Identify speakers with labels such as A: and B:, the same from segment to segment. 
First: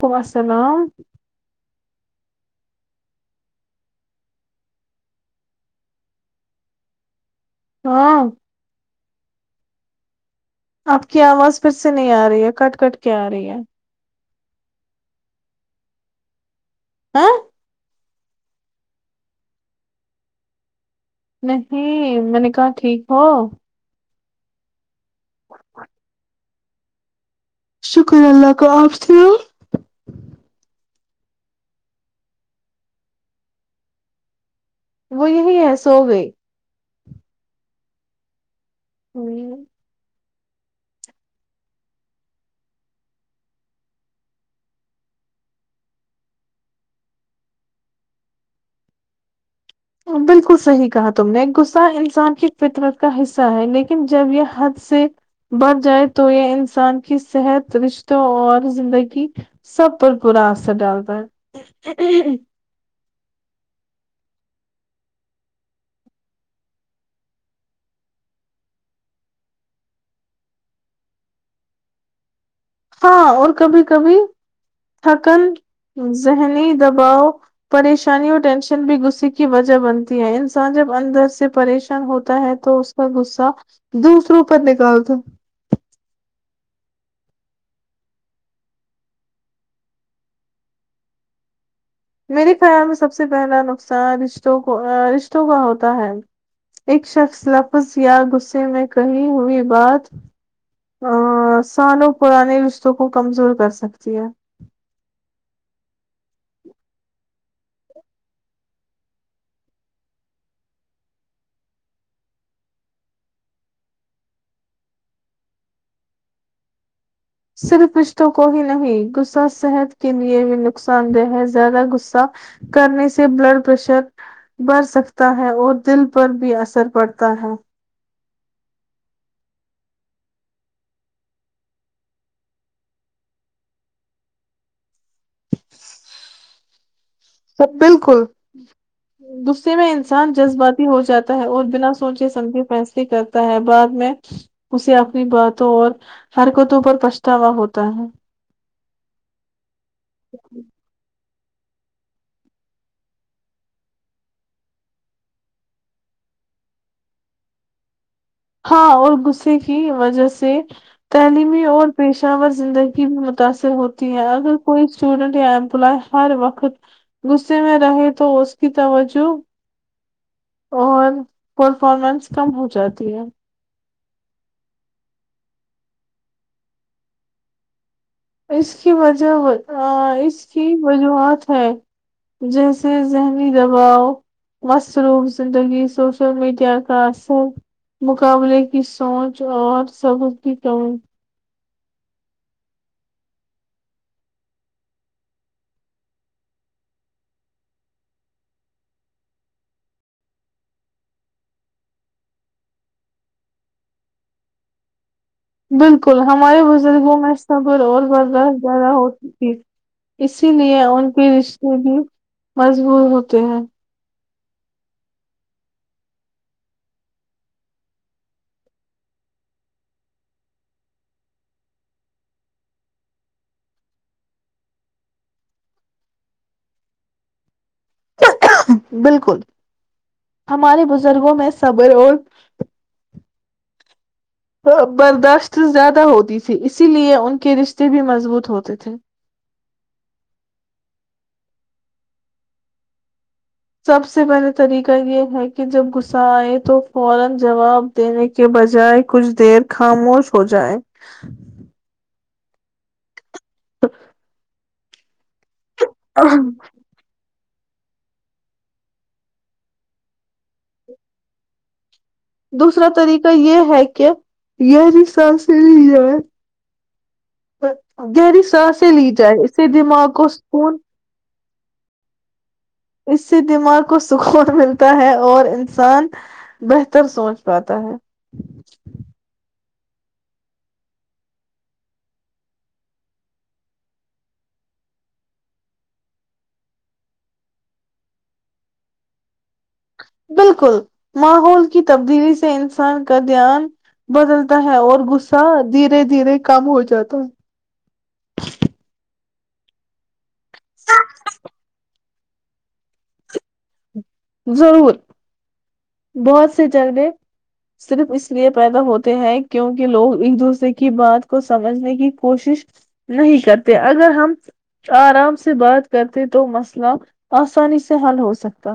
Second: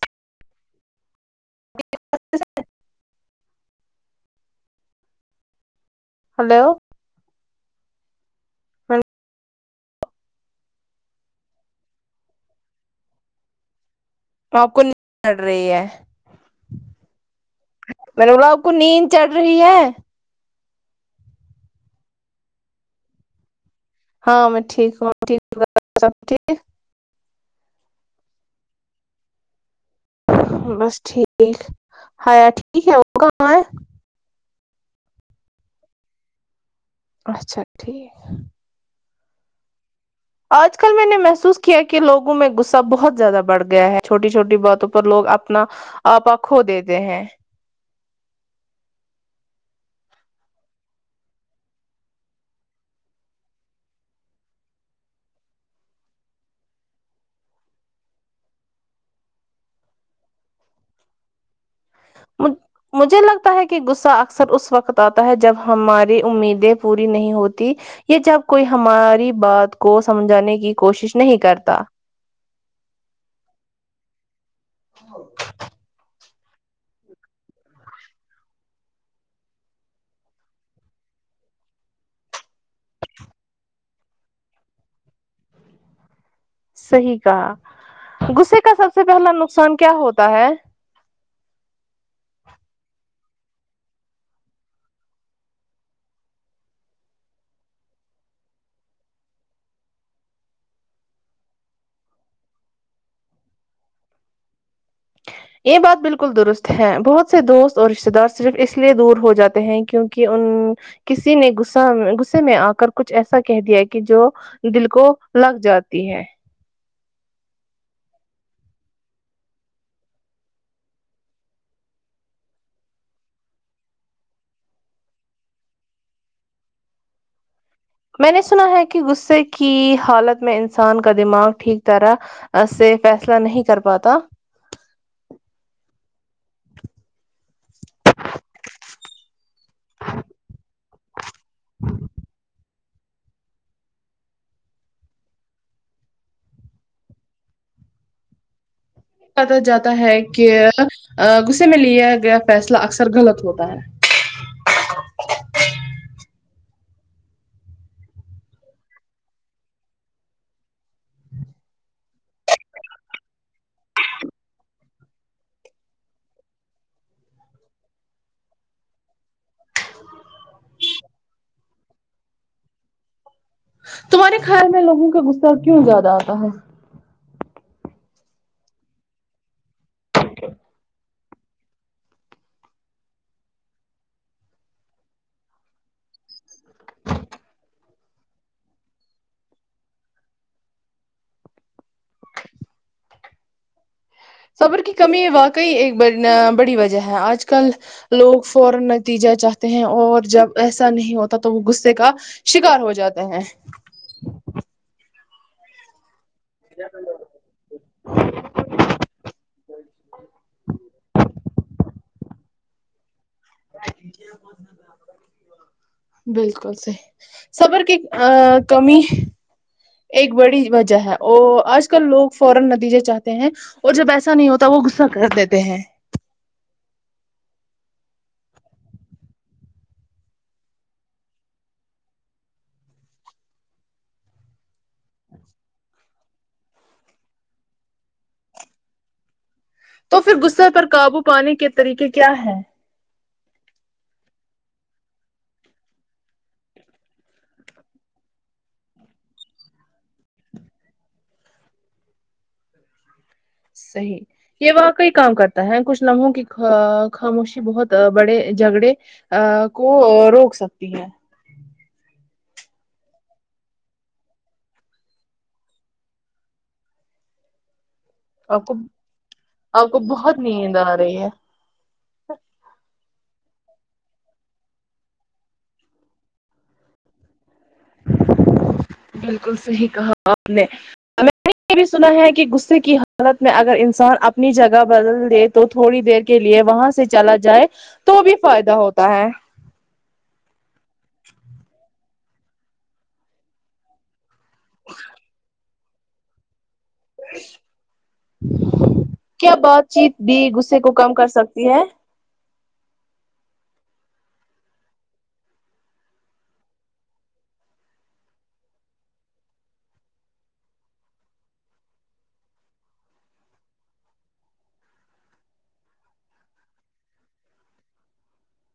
A: ولیکم السلام
B: ہیلو
A: ہاں آپ کی آواز پھر سے نہیں آرہی ہے کٹ کٹ کے آ رہی ہے
B: آپ کو [unintelligible]
A: ہاں
B: میں نے بولا آپکو نیند چڑ رہی ہے
A: نہیں میں نے کہا ٹھیک ہو
B: ہاں میں ٹھیک ہوں آپ سب ٹھیک
A: شکر اللہ کا آپ سناؤ
B: بس ٹھیک ہایا ٹھیک ہے وہ کہاں ہے
A: وہ یہی ہے سو گئی
B: اچھا ٹھیک
A: ہمم
B: آج کل میں نے محسوس کیا کہ لوگوں میں غصہ بہت زیادہ بڑھ گیا ہے چھوٹی چھوٹی باتوں پر لوگ اپنا آپہ کھو دیتے ہیں
A: بالکل صحیح کہا تم نے غصہ انسان کی فطرت کا حصہ ہے لیکن جب یہ حد سے بڑھ جائے تو یہ انسان کی صحت رشتوں اور زندگی سب پر برا اثر ڈالتا ہے
B: مجھے لگتا ہے کہ غصہ اکثر اس وقت آتا ہے جب ہماری امیدیں پوری نہیں ہوتی کہ جب کوئی ہماری بات کو سمجھانے کی کوشش نہیں کرتا
A: ہاں اور کبھی کبھی تھکن ذہنی دباؤ پریشانی اور ٹینشن بھی غصے کی وجہ بنتی ہے انسان جب اندر سے پریشان ہوتا ہے تو اس کا غصہ دوسروں پر نکلتا
B: صحیح کہا غصے کا سب سے پہلا نقصان کیا ہوتا ہے
A: میرے خیال میں سب سے پہلا نقصان رشتوں کو رشتوں کا ہوتا ہے ایک شخص لفظ یا غصے میں کہی ہوئی بات ا سالوں پرانے رشتوں کو کمزور کر سکتی ہے
B: یہ بات بالکل درست ہے بہت سے دوست اور رشتے دار صرف اس لیے دور ہو جاتے ہیں کیونکہ ان کسی نے غصہ غصے میں آ کر کچھ ایسا کہہ دیا کہ جو دل کو لگ جاتی ہے
A: صرف رشتوں کو ہی نہیں غصہ صحت کے لیے بھی نقصان دہ ہے زیادہ غصہ کرنے سے بلڈ پریشر بڑ سکتا ہے اور دل پر بھی اثر پڑتا ہے
B: میں نے سنا ہے کہ غصے کی حالت میں انسان کا دماغ ٹھیک طرح سے فیصلہ نہیں کر پاتا
A: سب بالکل غصے میں انسان جذباتی ہو جاتا ہے اور بنا سوچے سمجھے فیصلے کرتا ہے بعد میں اسے اپنی باتوں اور حرکتوں پر پچھتاوا ہوتا ہے
B: پتا جاتا ہے کہ غصے میں لیا گیا فیصلہ اکثر غلط ہوتا ہے
A: ہاں اور غصے کی وجہ سے تعلیمی اور پیشہ ور زندگی بھی متاثر ہوتی ہے اگر کوئی اسٹوڈینٹ یا امپلائے ہر وقت غصے میں رہے تو اس کی توجہ اور پرفارمنس کم ہو جاتی ہے
B: تمہارے خیال میں لوگوں کا غصہ کیوں زیادہ آتا ہے
A: اس کی وجہ اس کی وجوہات ہے جیسے ذہنی دباؤ مصروف زندگی سوشل میڈیا کا اثر مقابلے کی سوچ اور صبر کی کمی
B: صبر کی کمی واقعی ایک بڑی وجہ ہے آج کل لوگ فورا نتیجہ چاہتے ہیں اور جب ایسا نہیں ہوتا تو وہ غصے کا شکار ہو جاتے ہیں
A: بالکل ہمارے بزرگوں میں صبر اور برداشت زیادہ ہوتی تھی اسی لیے ان کے رشتے بھی مضبوط ہوتے ہیں
B: [unintelligible] بالکل صحیح صبر کی ا کمی ایک بڑی وجہ ہے اور آج کل لوگ فورا نتیجے چاہتے ہیں اور جب ایسا نہیں ہوتا وہ غصہ کر دیتے ہیں
A: بالکل ہمارے بزرگوں میں صبر اور برداشت زیادہ ہوتی تھی اسی لیے ان کے رشتے بھی مضبوط ہوتے تھے
B: تو پھر غصے پر قابو پانے کے طریقے کیا ہے
A: سب سے پہلے طریقہ یہ ہے کہ جب غصہ آئے تو فورا جواب دینے کے بجائے کچھ دیر خاموش ہو جائے
B: صحیح یہ واقع کام کرتا ہے کچھ لمحوں کہا خاموشی بہت بڑے جھگڑے ا کو روک سکتی ہے
A: دوسرا طریقہ یہ ہے کہ ری [inaudible] سال سے گہری
B: آپ کو
A: سانسیں لی جائے اس سے دماغ کو سکون
B: صحیح ہے
A: اس سے دماغ کو سکون ملتا ہے اور انسان بہتر سوچ پاتا ہے
B: بالکل صحیح کہا آپ نے میں نے یہ بھی سنا ہے کہ غصے کی حالت میں اگر انسان اپنی جگہ بدل دے تو تھوڑی دیر کے لیے وہاں سے چلا جائے تو بھی فائدہ ہوتا ہے
A: بالکل ماحول کی تبدیلی سے انسان کا دھیان بدلتا ہے اور غصہ دھیرے دھیرے کم ہو جاتا
B: کیا بات چیت بھی غصے کو کم کر سکتی ہے
A: ضرور بہت سے چلبے صرف اس لیے پیدا ہوتے ہیں کیونکہ لوگ ایک دوسرے کی بات کو سمجھنے کی کوشش نہیں کرتے اگر ہم آرام سے بات کرتے تو مسئلہ آسانی سے حل ہو سکتا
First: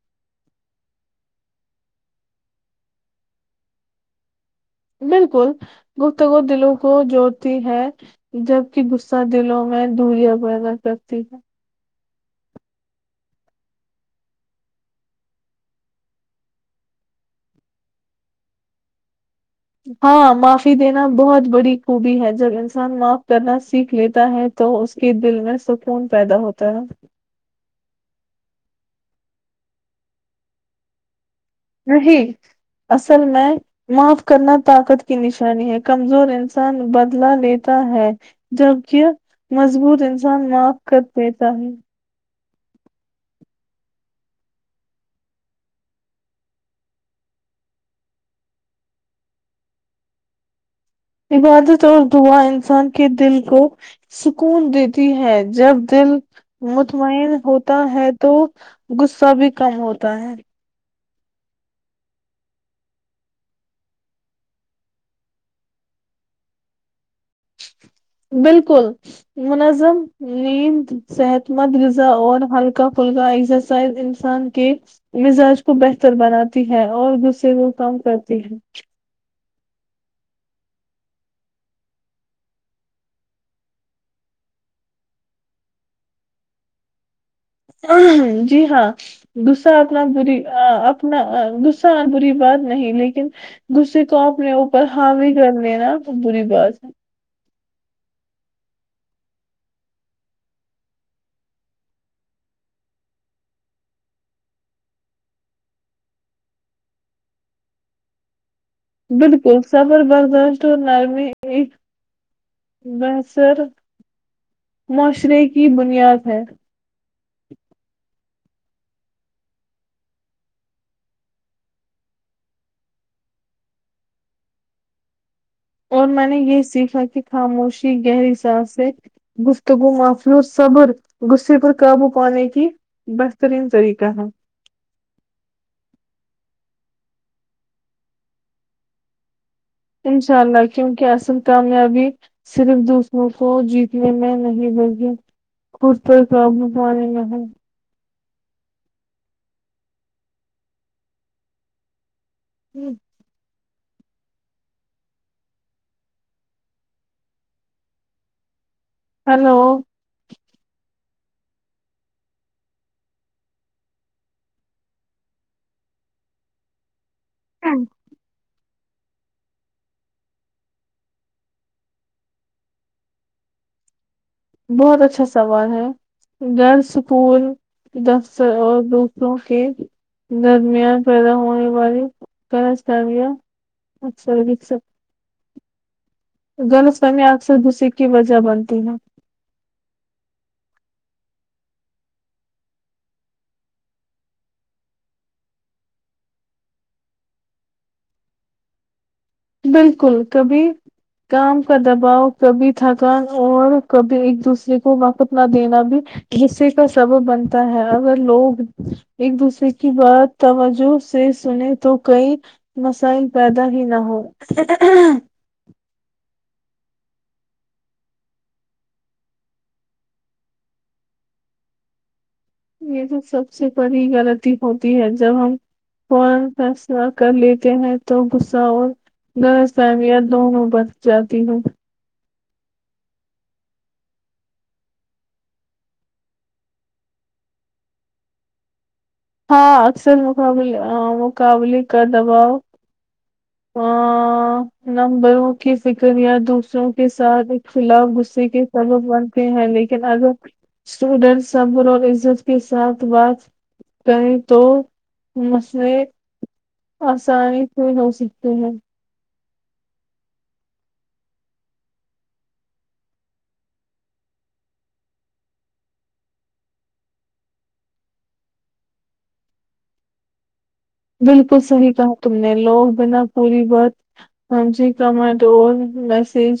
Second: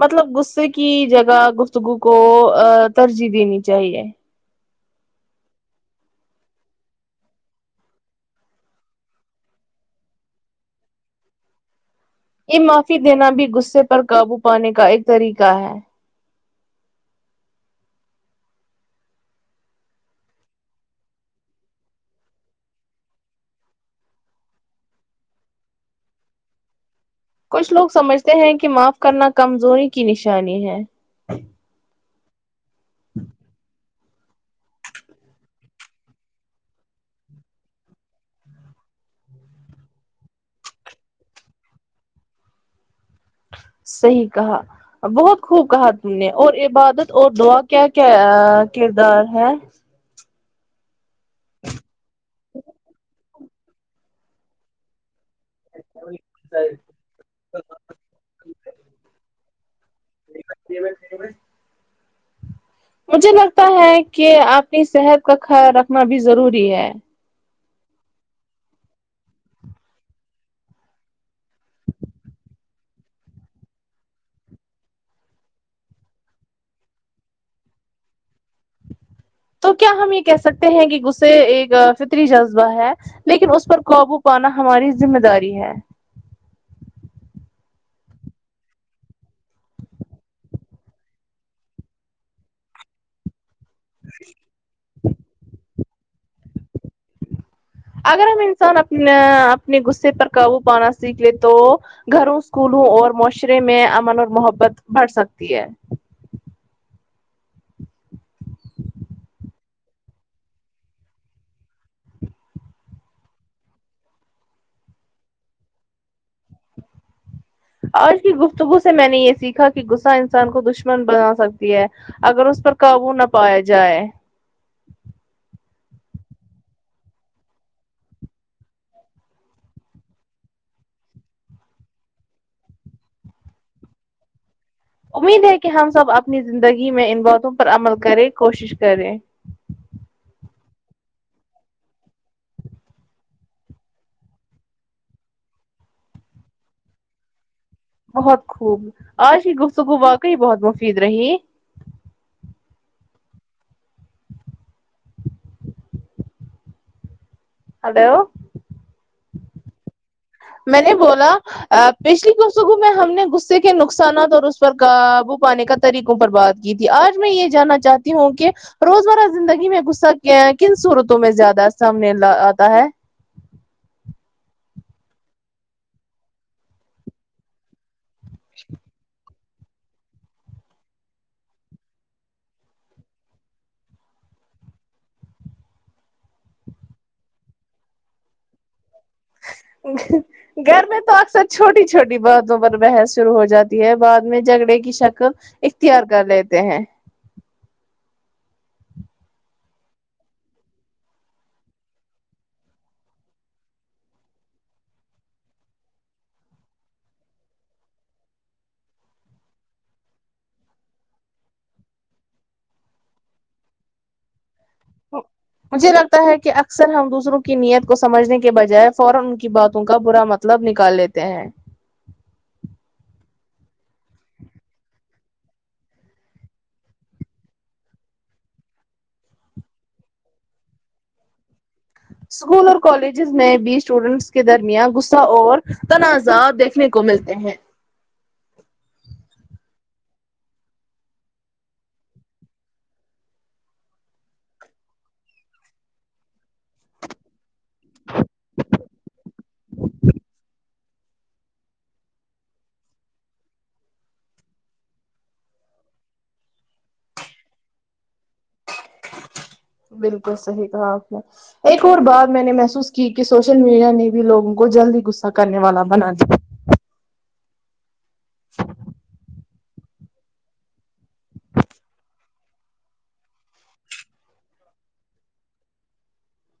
B: مطلب غصے کی جگہ گفتگو کو ترجیح دینی چاہیے
A: بالکل گفتگو دلوں کو جوڑتی ہے جبکہ غصہ دلوں میں دوریاں پیدا کرتی ہے
B: یہ معافی دینا بھی غصے پر قابو پانے کا ایک طریقہ ہے
A: ہاں معافی دینا بہت بڑی خوبی ہے جب انسان معاف کرنا سیکھ لیتا ہے تو اس کے دل میں سکون پیدا ہوتا ہے
B: کچھ لوگ سمجھتے ہیں کہ معاف کرنا کمزوری کی نشانی ہے
A: نہیں اصل میں معاف کرنا طاقت کی نشانی ہے کمزور انسان بدلا لیتا ہے جبکہ مضبوط انسان معاف کر دیتا ہے
B: صحیح کہا بہت خوب کہا تم نے اور عبادت اور دعا کیا کیا کردار ہے
A: عبادت اور دعا انسان کے دل کو سکون دیتی ہے جب دل مطمئن ہوتا ہے تو غصہ بھی کم ہوتا ہے
B: میں میں [inaudible] مجھے لگتا ہے کہ اپنی صحت کا خیال رکھنا بھی ضروری ہے
A: بالکل منظم نیند صحت مند غذا اور ہلکا کل کا ایکسرسائز انسان کے مزاج کو بہتر بناتی ہے اور غصہ کم کرتی ہے
B: تو کیا ہم یہ کہہ سکتے ہیں کہ غصے ایک فطری جذبہ ہے لیکن اس پر قابو پانا ہماری ذمہ داری ہے
A: جی ہاں غصہ اپنا بری اپنا غصہ اور بری بات نہیں لیکن غصے کو اپنے اوپر حاوی کر لینا بری بات ہے
B: اگر ہم انسان اپنا اپنے غصے پر قابو پانا سیکھ لیں تو گھروں اسکولوں اور معاشرے میں امن اور محبت بڑھ سکتی ہے
A: بالکل صبر برداشت اور نرمی بھی بہثر معاشرے کی بنیاد ہے
B: آج کی گفتگو سے میں نے یہ سیکھا کہ غصہ انسان کو دشمن بنا سکتی ہے اگر اس پر قابو نہ پایا جائے
A: اور میں نے یہ سیکھا کہ خاموشی گہری ساس ہے گفتگو مافلو صبر غصے پر قابو پانے کی بہترین طریقہ ہے
B: امید ہے کہ ہم سب اپنی زندگی میں ان باتوں پر عمل کرے کوشش کریں
A: انشاء اللہ کیونکہ اصل کامیابی صرف دوسروں کو جیتنے میں نہیں ملیتے [unintelligible]
B: بہت خوب آج کی گفتگو واقعی بہت مفید رہی
A: ہوں
B: ہلو
A: ہلو
B: میں نے بولا پچھلی کفتگوں میں ہم نے غصے کے نقصانات اور اس پر قابو پانے کا طریقوں پر بات کی تھی آج میں یہ جاننا چاہتی ہوں کہ روزمرہ زندگی میں غصہ کن صورتوں میں زیادہ سامنے آتا ہے
A: بہت اچھا سوال ہے غیر سکون دس اور دوسروں کے درمیان پیدا ہونے والی [unintelligible] ستانیا اکثر دکھ سک غلط فہمیاں اکثر غصے کی وجہ بنتی ہیں
B: [unintelligible] گھر میں تو اکثر چھوٹی چھوٹی باتوں پر بحث شروع ہو جاتی ہے بعد میں جھگڑے کی شکل اختیار کر لیتے ہیں
A: بالکل کبھی کام کا دباو کبھی تھکان اور کبھی ایک دوسرے کو وقت نہ دینا بھی غصے کا سبب بنتا ہے اگر لوگ ایک دوسرے کی بات توجہ سے سنے تو کئی مسائل پیدا ہی نہ ہو
B: مجھے لگتا ہے کہ اکثر ہم دوسروں کی نیت کو سمجھنے کے بجائے فورا ان کی باتوں کا برا مط لب نکال لیتے ہیں
A: یہ تو سب سے بڑی غلطی ہوتی ہے جب ہم کون فیصلہ کر لیتے ہیں تو غصہ اور غلط فہمیاں دونوں بس جاتی ہوں
B: اسکول اور کالجز میں بھی اسٹوڈینٹس کے درمیان غصہ اور تنازع دیکھ نے کو ملتے ہیں
A: ہاں اکثر مقابل مقابلے کر دباؤ ا نمبروں کی فکر یا دوسروں کے ساتھ ایک خلاف غصے کے سبب بنتے ہیں لیکن اگر اسٹوڈینٹ صبر اور عزت کے ساتھ بات کہیں تو مسلے آسانی سے ہو سکتے ہیں
B: بالکل صحیح کہا آپ نے ایک اور بات میں نے محسوس کی کہ سوشل میڈیا نے بھی لوگوں کو جلدی غصہ کرنے والا بنا دیا
A: بالکل صحیح کہا تم نے لوگ بنا پوری بات ہاں جی کمنٹ اور میسج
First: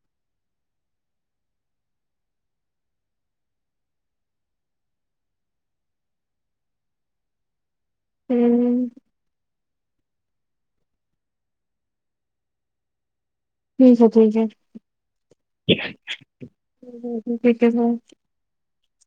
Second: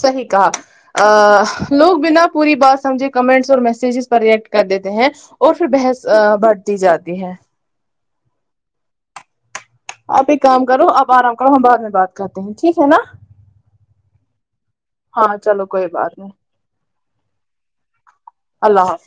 B: صحیح کہا لوگ بنا پوری بات سمجھے کمنٹس اور میسجز پر ریئٹ کر دیتے ہیں اور پھر بحث بڑھتی جاتی ہے
A: ہوں
B: آپ ایک کام کرو آپ آرام کرو ہم بعد میں بات کرتے ہیں ٹھیک ہے نا
A: ٹھیک ہے ٹھیک ہے
B: ہاں چلو کوئی بات نہیں
A: [unintelligible] یک ہے
B: اللہ حاف